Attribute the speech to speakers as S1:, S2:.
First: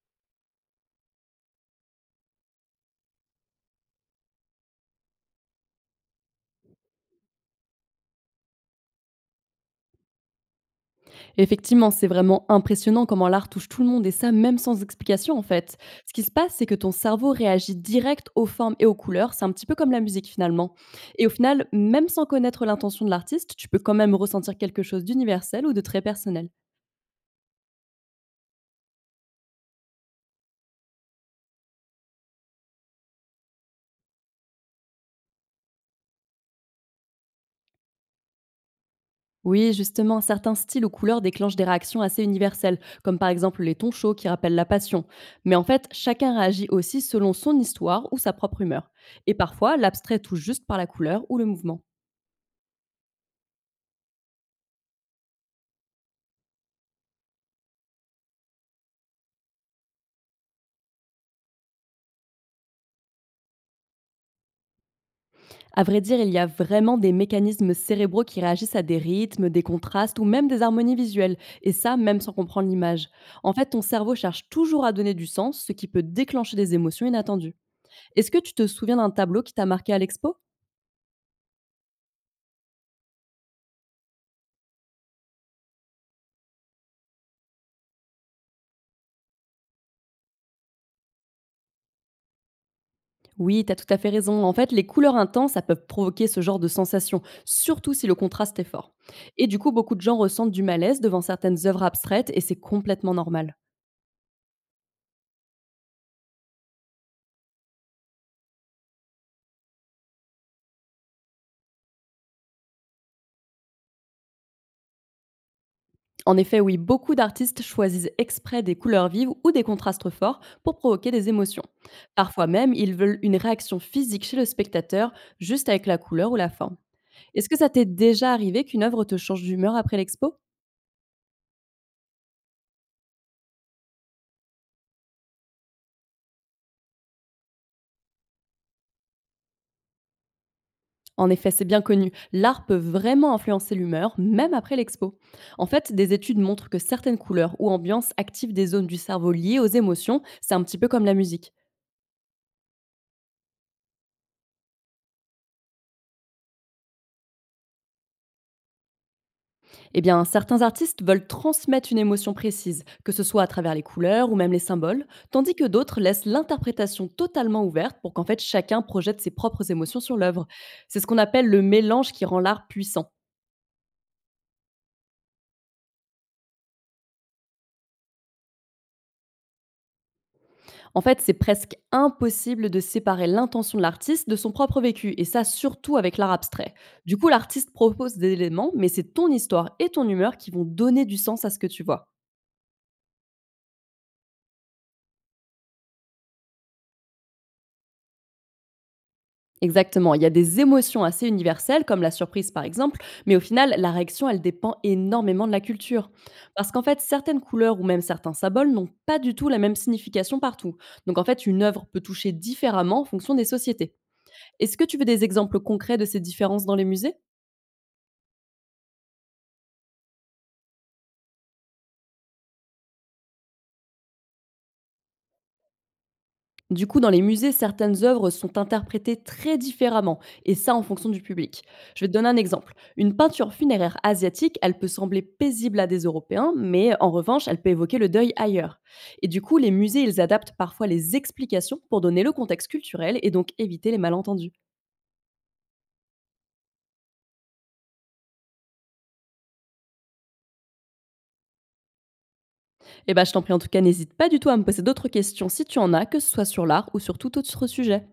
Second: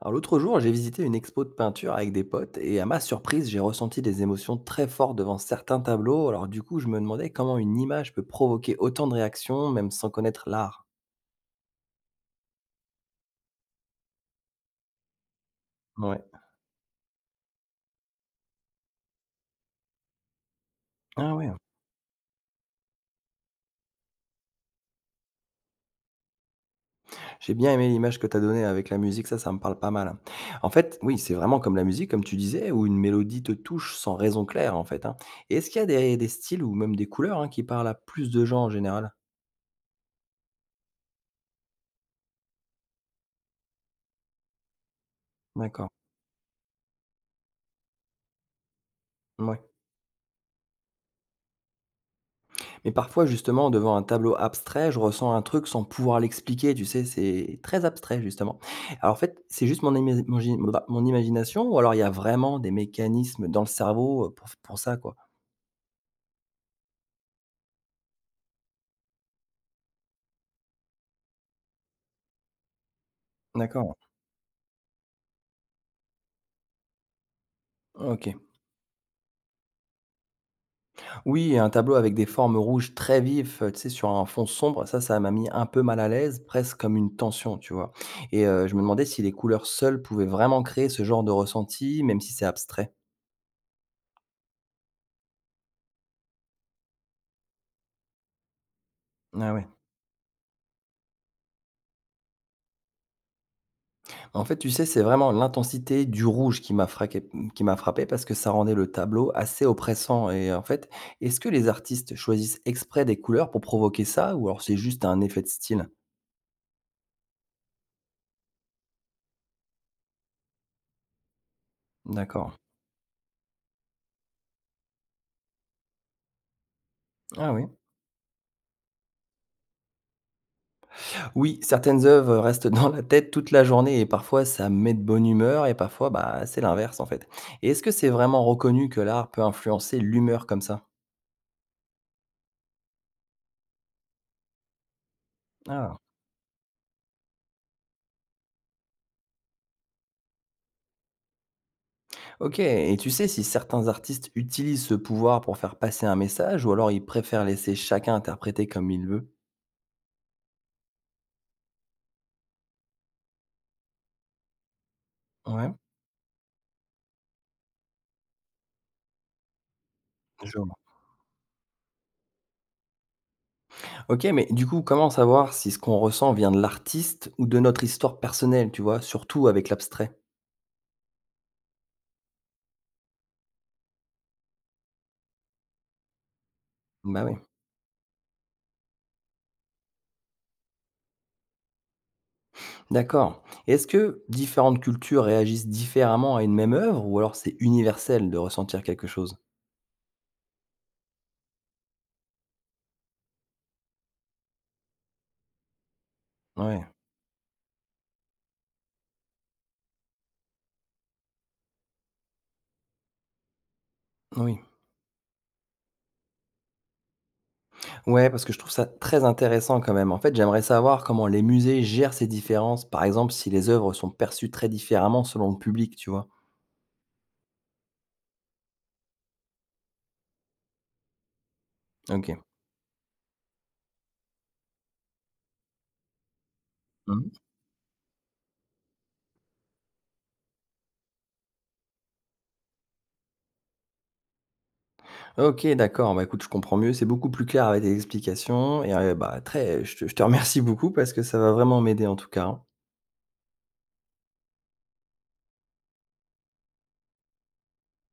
S1: Alors l'autre jour, j'ai visité une expo de peinture avec des potes et à ma surprise, j'ai ressenti des émotions très fortes devant certains tableaux. Alors du coup, je me demandais comment une image peut provoquer autant de réactions même sans connaître l'art.
S2: Effectivement, c'est vraiment impressionnant comment l'art touche tout le monde et ça même sans explication en fait. Ce qui
S1: Ouais.
S2: se passe, c'est que ton cerveau réagit direct aux formes et aux couleurs, c'est un petit peu comme la musique finalement. Et au
S1: Ah ouais.
S2: final, même sans connaître l'intention de l'artiste, tu peux quand même ressentir quelque chose d'universel ou de très personnel.
S1: J'ai bien aimé l'image que tu as donnée avec la musique, ça me parle pas mal. En fait, oui, c'est vraiment comme la musique, comme tu disais, où une mélodie te touche sans raison claire, en fait, hein. Et est-ce qu'il y a des styles ou même des couleurs, hein, qui parlent à plus de gens en général?
S2: Oui, justement, certains styles ou couleurs déclenchent des réactions assez universelles, comme par exemple les tons chauds qui rappellent la passion. Mais en fait,
S1: D'accord.
S2: chacun réagit aussi selon son histoire ou sa propre humeur. Et
S1: Ouais.
S2: parfois, l'abstrait touche juste par la couleur ou le mouvement.
S1: Mais parfois, justement, devant un tableau abstrait, je ressens un truc sans pouvoir l'expliquer, tu sais, c'est très abstrait, justement. Alors, en fait, c'est juste mon, ima- mon gi- bah, mon imagination, ou alors il y a vraiment des mécanismes dans le cerveau pour ça, quoi.
S2: À vrai dire, il y a vraiment des mécanismes cérébraux qui réagissent à des rythmes, des contrastes ou même des harmonies visuelles, et ça même sans comprendre l'image. En fait, ton
S1: D'accord,
S2: cerveau cherche toujours à donner du sens, ce qui peut déclencher des émotions inattendues.
S1: ok.
S2: Est-ce que tu te souviens d'un tableau qui t'a marqué à l'expo?
S1: Oui, et un tableau avec des formes rouges très vives, tu sais, sur un fond sombre, ça m'a mis un peu mal à l'aise, presque comme une tension, tu vois. Et je me demandais si les couleurs seules pouvaient vraiment créer ce genre de ressenti, même si c'est abstrait.
S2: Oui, t'as tout à fait raison. En fait, les couleurs intenses, ça peut provoquer ce genre de sensation, surtout si le contraste est fort. Et
S1: Ah
S2: du
S1: ouais.
S2: coup, beaucoup de gens ressentent du malaise devant certaines œuvres abstraites et c'est complètement normal.
S1: En fait, tu sais, c'est vraiment l'intensité du rouge qui m'a frappé parce que ça rendait le tableau assez oppressant et en fait, est-ce que les artistes choisissent exprès des couleurs pour provoquer ça ou alors c'est juste un effet de style?
S2: En effet, oui, beaucoup d'artistes choisissent exprès des couleurs vives ou des contrastes forts pour provoquer des émotions. Parfois
S1: D'accord.
S2: même, ils veulent une réaction physique chez le spectateur juste avec la couleur ou la forme. Est-ce
S1: Ah
S2: que
S1: oui.
S2: ça t'est déjà arrivé qu'une œuvre te change d'humeur après l'expo?
S1: Oui, certaines œuvres restent dans la tête toute la journée et parfois ça met de bonne humeur et parfois bah c'est l'inverse en fait. Et est-ce que c'est vraiment reconnu que l'art peut influencer l'humeur comme ça?
S2: En effet, c'est bien connu. L'art peut vraiment influencer l'humeur, même après l'expo. En fait,
S1: Ah.
S2: des études montrent que certaines couleurs ou ambiances activent des zones du cerveau liées aux émotions. C'est un petit peu comme la musique.
S1: OK, et tu sais si certains artistes utilisent ce pouvoir pour faire passer un message ou alors ils préfèrent laisser chacun interpréter comme il veut?
S2: Eh bien, certains artistes veulent transmettre une émotion précise, que ce soit à travers les couleurs ou même les symboles, tandis que
S1: Ouais,
S2: d'autres laissent l'interprétation totalement ouverte pour qu'en fait chacun projette ses propres émotions sur l'œuvre.
S1: je vois.
S2: C'est ce qu'on appelle le mélange qui rend l'art puissant.
S1: OK, mais du coup, comment savoir si ce qu'on ressent vient de l'artiste ou de notre histoire personnelle, tu vois? Surtout avec l'abstrait.
S2: En fait, c'est presque impossible de séparer l'intention de l'artiste de son propre vécu, et ça surtout avec l'art abstrait. Du
S1: Bah
S2: coup,
S1: oui,
S2: l'artiste propose des éléments, mais c'est ton histoire et ton humeur qui vont donner du sens à ce que tu vois.
S1: d'accord. Est-ce que différentes cultures réagissent différemment à une même œuvre ou alors c'est universel de ressentir quelque chose?
S2: Exactement, il y a des émotions assez universelles, comme la surprise par exemple, mais au final, la réaction, elle dépend énormément de la culture. Parce qu'en
S1: Ouais,
S2: fait, certaines couleurs ou même certains symboles n'ont pas du tout la même signification partout. Donc en fait, une œuvre peut toucher différemment en fonction des sociétés.
S1: oui.
S2: Est-ce que tu veux des exemples concrets de ces différences dans les musées?
S1: Ouais, parce que je trouve ça très intéressant quand même. En fait, j'aimerais savoir comment les musées gèrent ces différences. Par exemple, si les œuvres sont perçues très différemment selon le public, tu vois.
S2: Du coup, dans les musées, certaines œuvres sont interprétées très différemment, et ça en fonction du public. Je vais te donner un
S1: Ok.
S2: exemple. Une peinture funéraire asiatique, elle peut sembler paisible à des Européens, mais en
S1: Mhm.
S2: revanche, elle peut évoquer le deuil ailleurs. Et du coup, les musées, ils adaptent parfois les explications pour donner le contexte culturel et donc éviter les malentendus.
S1: Ok, d'accord. Bah écoute, je comprends mieux. C'est beaucoup plus clair avec tes explications. Et bah, très, je te remercie beaucoup parce que ça va vraiment m'aider en tout cas, hein.
S2: Et bah, je t'en prie, en tout cas, n'hésite pas du tout à me poser d'autres questions si tu en as, que ce soit sur l'art ou sur tout autre sujet.